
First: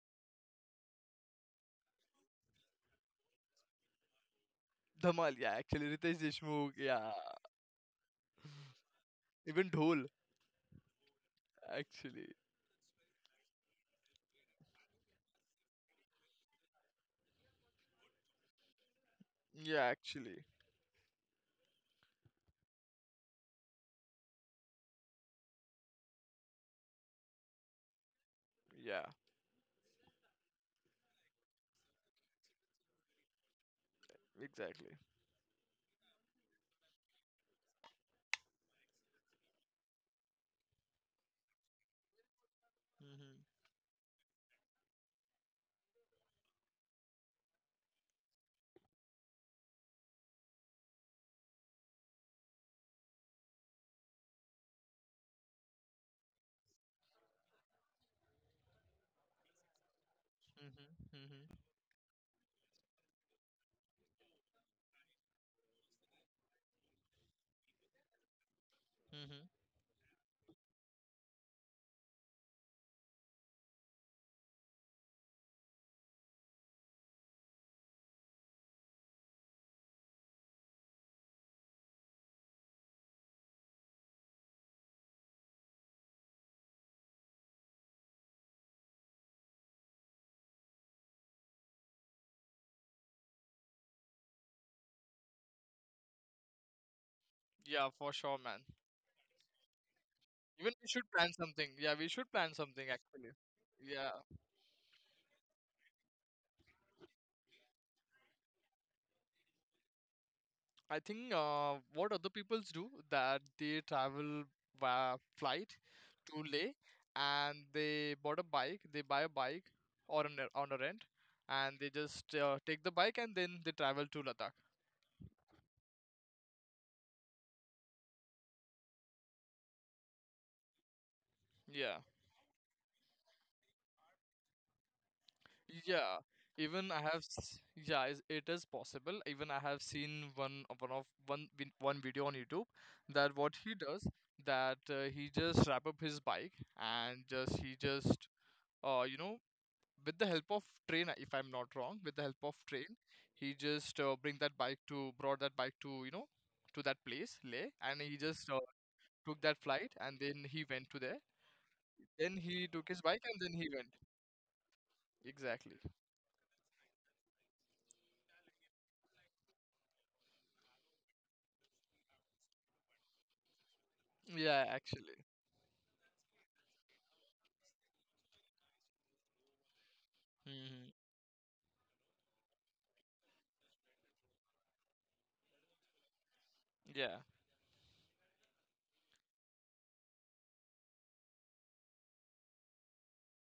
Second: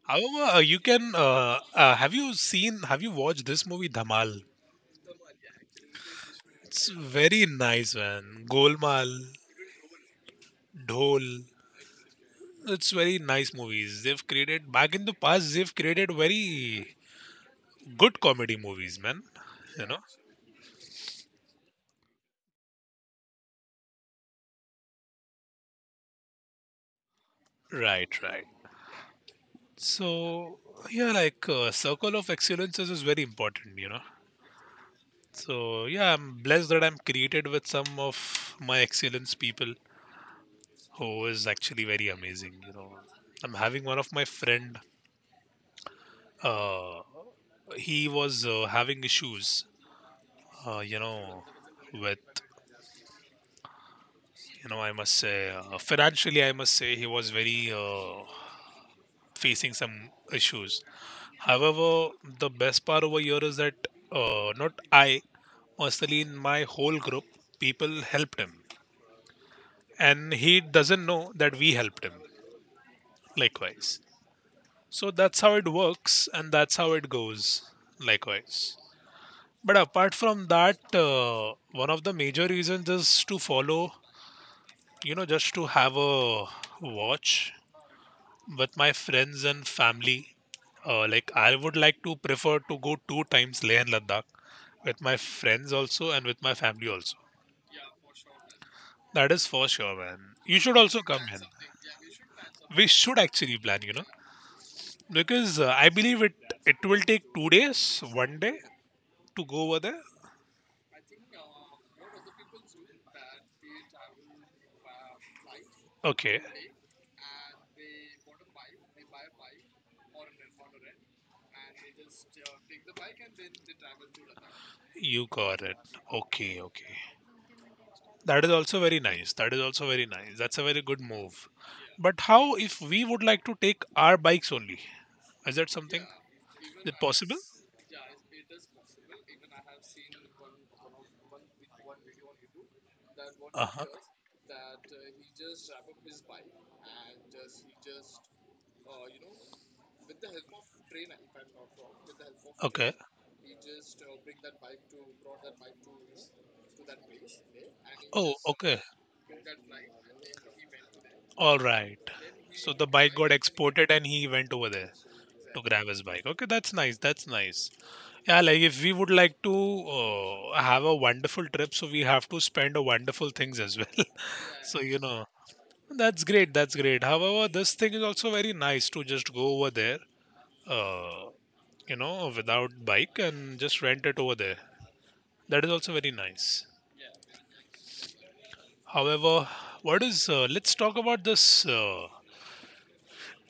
S2: However, you can. Have you seen? Have you watched this movie, Dhamal?
S1: Dhamal. Yeah, actually, Ritesh Deshmukh.
S2: It's
S1: Yeah,
S2: very nice, man. Golmaal,
S1: even Dhol,
S2: Dhol.
S1: actually.
S2: It's very nice movies. They've created back in the past. They've created very good comedy movies, man.
S1: Yeah,
S2: You know,
S1: actually.
S2: right, right.
S1: Yeah,
S2: So yeah, like circle of excellences is very important. You know.
S1: exactly.
S2: So yeah, I'm blessed that I'm created with some of my excellence people who is actually very amazing. You know,
S1: Mhm.
S2: I'm having one of my friend. Uh, he was having issues uh, you know, with I must say, financially, I must say he was very facing some issues.
S1: Mm-hmm. Mm-hmm.
S2: However, the best part over here is that not I personally in my whole group, people helped him,
S1: Mm-hmm.
S2: and he doesn't know that we helped him. Likewise, so that's how it works, and that's how it goes. Likewise. But apart from that, one of the major reasons is to follow, just to have a watch with my friends and family, like I would like to prefer to go two times Leh and Ladakh with my friends also and with my family also.
S1: Yeah, for sure, man.
S2: That is for sure, man. You
S1: Even
S2: should
S1: we
S2: also
S1: should
S2: come
S1: plan
S2: in.
S1: something. Yeah, we should plan
S2: We
S1: something
S2: should
S1: actually.
S2: actually plan,
S1: Yeah,
S2: because I believe it will take 2 days, one day to go over there.
S1: I think what other peoples do that they travel via flight
S2: Okay,
S1: to Leh, and they bought a bike, they buy a bike or an, on a rent, and they just take the bike and then they travel to Ladakh.
S2: you got it. Okay, okay. That is also very nice. That is also very nice. That's a very good move.
S1: Yeah.
S2: But how if we would like to take our bikes only? Is that something
S1: Yeah, even
S2: that
S1: I have,
S2: possible?
S1: s- yeah, it is possible. Even I have seen one of one one video on YouTube that what
S2: Uh
S1: he
S2: huh.
S1: does, that he just wrap up his bike and just he just you know, with the help of train, if I'm not wrong, with the help of
S2: Okay.
S1: train, he just bring that bike to brought that bike to, you know, to that place Leh, and he
S2: Oh,
S1: just
S2: okay.
S1: took that flight and then he went to there.
S2: All right.
S1: Then he
S2: So the
S1: took his
S2: bike
S1: bike
S2: got
S1: and then he went.
S2: exported and he went over there to
S1: Exactly.
S2: grab his bike. Okay, that's nice. That's nice. Yeah, like if we would like to have a wonderful trip, so we have to spend a wonderful things as well.
S1: Yeah,
S2: so
S1: actually.
S2: that's great. That's great. However, this thing is also very nice to just go over there,
S1: Mhm.
S2: uh, without bike and just rent it over there. That is also very nice.
S1: Yeah.
S2: However, what is? Let's talk about this.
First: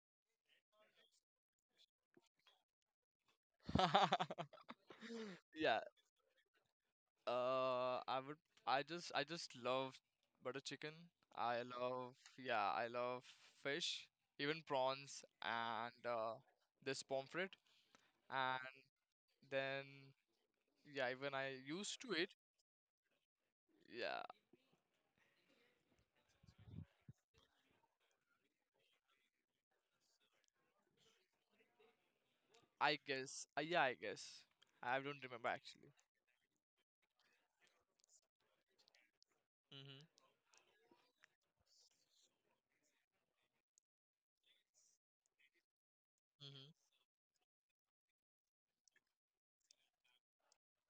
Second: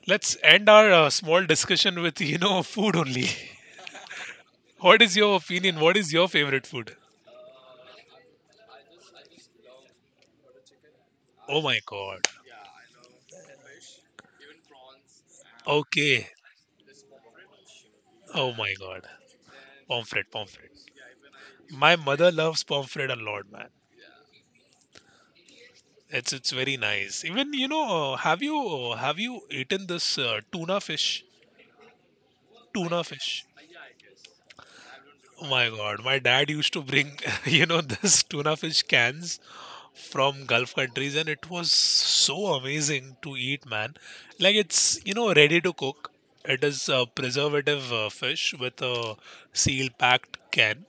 S2: Let's end our small discussion with food only. what is your
S1: Yeah.
S2: opinion? What is your favorite food?
S1: I would. I just love butter chicken. I
S2: Oh my
S1: love.
S2: god.
S1: Yeah. I love fish, even prawns, and
S2: Okay.
S1: this pomfret.
S2: Oh my
S1: And
S2: god.
S1: then,
S2: Pomfret, pomfret.
S1: yeah, even I
S2: My
S1: used to it.
S2: mother loves pomfret a lot, man.
S1: Yeah.
S2: It's very nice. Even have you eaten this tuna fish?
S1: I
S2: Tuna fish.
S1: guess. Yeah. I guess. I don't remember
S2: Oh my
S1: actually.
S2: God, my dad used to bring this tuna fish cans
S1: Mhm.
S2: from Gulf countries, and it was so amazing to eat, man. Like it's ready to cook. It
S1: Mhm.
S2: is a preservative fish with a seal-packed can.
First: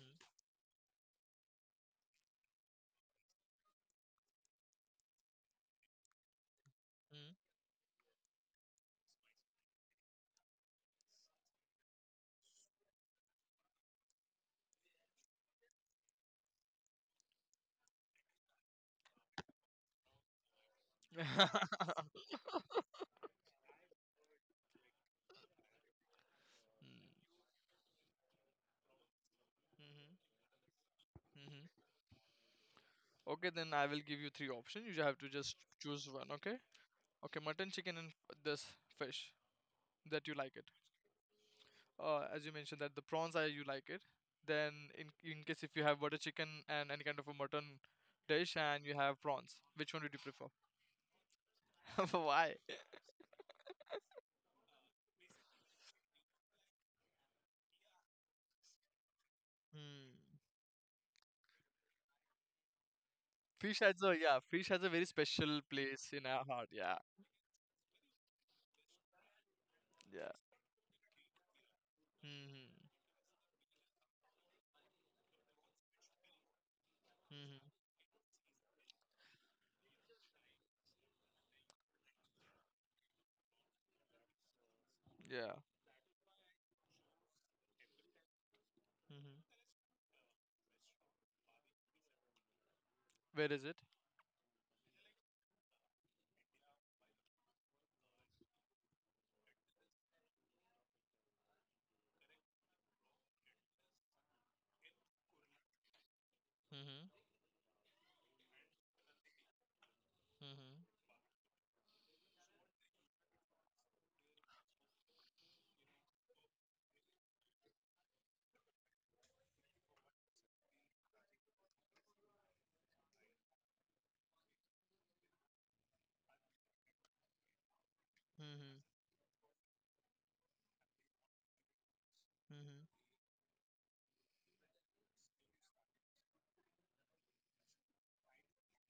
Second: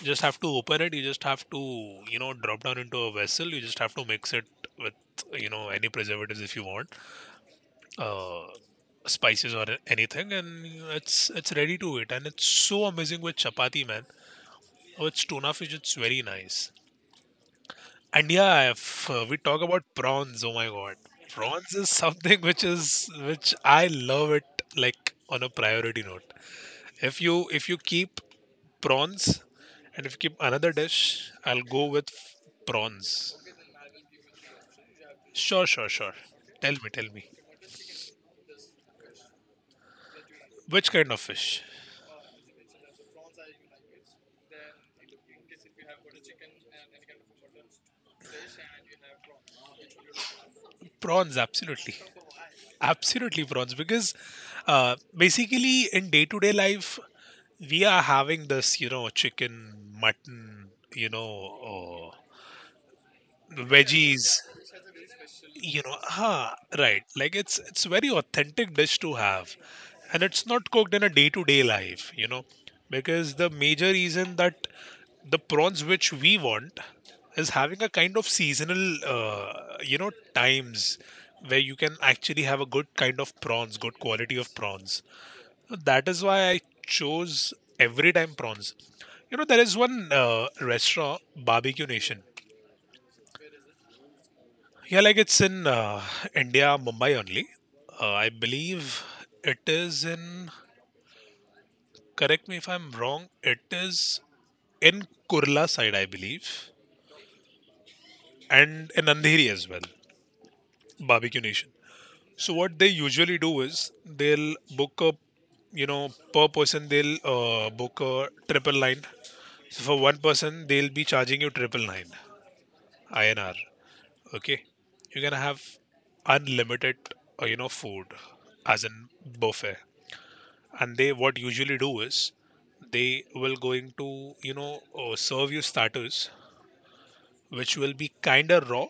S2: You just have to open it. You just have to drop down into a vessel. You just have to mix it with any preservatives if you want
S1: Mhm.
S2: uh, spices or anything, and it's ready to eat, and it's so amazing with chapati, man. With tuna fish, it's very nice. And yeah, if we talk about prawns, oh my god, prawns is something which I love it like on a priority note. If
S1: Mm,
S2: you if you keep prawns and if you
S1: mhm,
S2: keep another dish, I'll
S1: mhm.
S2: go with prawns.
S1: Okay, then I will give you three options. You have to just
S2: Sure, sure,
S1: choose
S2: sure.
S1: one. Okay.
S2: Tell me, tell me.
S1: Okay, mutton, chicken, and this fish that you like it.
S2: Which kind of fish?
S1: As you mentioned that the prawns are you like it. Then in case if you have butter chicken and any kind of a mutton dish and you have prawns, which one would you prefer?
S2: Prawns, absolutely.
S1: Why?
S2: Absolutely, Bronze, because basically in day to day life, we are having this, chicken,
S1: Hmm.
S2: mutton,
S1: Fish has a
S2: veggies,
S1: yeah, fish has a very special place in our
S2: ah,
S1: heart. Yeah,
S2: right. Like it's very authentic dish to have, and
S1: yeah.
S2: it's not cooked in a day to day life,
S1: hmm
S2: because the major reason that the prawns which we want
S1: hmm
S2: is
S1: hmm, hmm.
S2: having a kind of seasonal, times where you can actually have a good kind of prawns, good quality of prawns.
S1: Yeah.
S2: No, that is why I chose every time prawns.
S1: hmm
S2: You
S1: hmm.
S2: know, there is one restaurant, Barbecue Nation.
S1: Where is it?
S2: Yeah, like it's in India, Mumbai only. I believe it is in, correct me if I'm wrong, it is in Kurla side, I believe,
S1: Mm-hmm.
S2: and in Andheri as well,
S1: Mm-hmm.
S2: Barbecue Nation. So what they usually do is they'll book a, per person they'll book a 999. So for one person they'll be charging you 999. INR. Okay, you're gonna have unlimited, food,
S1: hmm
S2: as in buffet. And they what usually do is
S1: hmm
S2: they will going to serve you starters, which will be kinda raw,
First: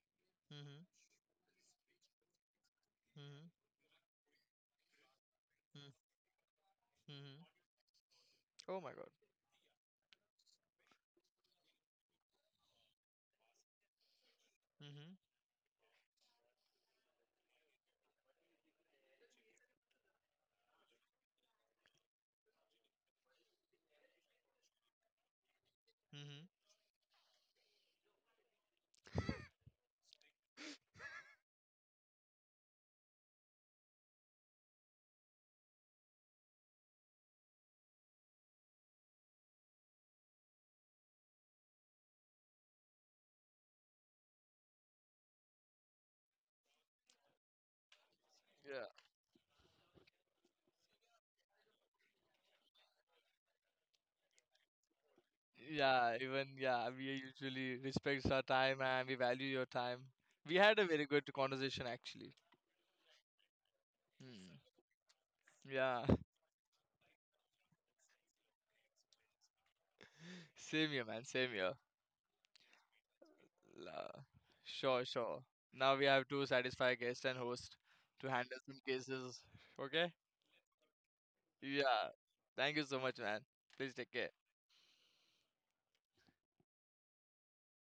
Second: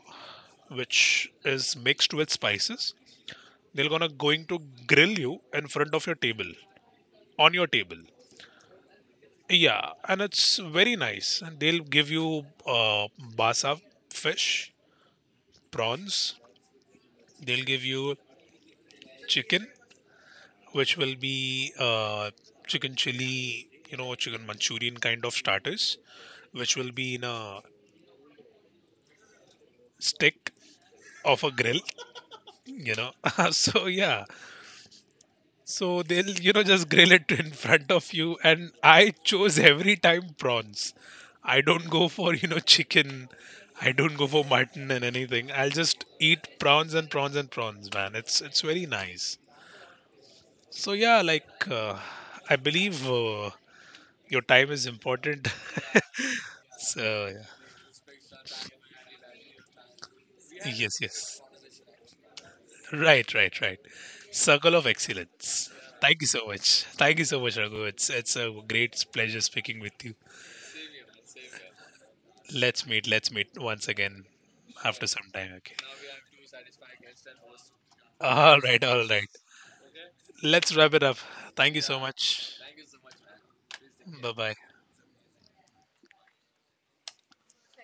S1: hmm hmm
S2: which is mixed with spices.
S1: hmm hmm, hmm,
S2: They're gonna going to grill you in
S1: hmm, hmm,
S2: front of your table,
S1: hmm, hmm.
S2: on your table.
S1: Oh my God.
S2: Yeah, and it's very nice. And they'll give you basa fish,
S1: Mm-hmm.
S2: prawns. They'll give you chicken which will be chicken chili, chicken Manchurian kind of starters, which will be in a stick of a grill, you know. so yeah, so they'll just grill it in front of you, and I chose every time prawns. I don't go for chicken. I don't go for mutton and anything. I'll just eat prawns and prawns and prawns, man. It's very
S1: mm
S2: nice. So yeah, like I believe your time is important.
S1: Yeah, even yeah, we
S2: So,
S1: usually respect our time and we value your time. We
S2: yeah.
S1: had a
S2: Yes,
S1: very
S2: yes.
S1: good conversation actually.
S2: Right, right, right.
S1: Hmm.
S2: Circle of Excellence.
S1: Yeah,
S2: Thank you so much. Thank you so much, Raghu. It's a great pleasure speaking with you.
S1: same here, man. Same here.
S2: Let's meet. Let's meet once
S1: La-
S2: again
S1: Sure,
S2: after some
S1: sure.
S2: time. Okay.
S1: Now we have to satisfy guest and host to handle
S2: All
S1: some
S2: right, all right.
S1: cases. Okay?
S2: Let's wrap it up. Thank you so
S1: Yeah.
S2: much.
S1: Thank you so much, man. Please take care.
S2: Bye bye.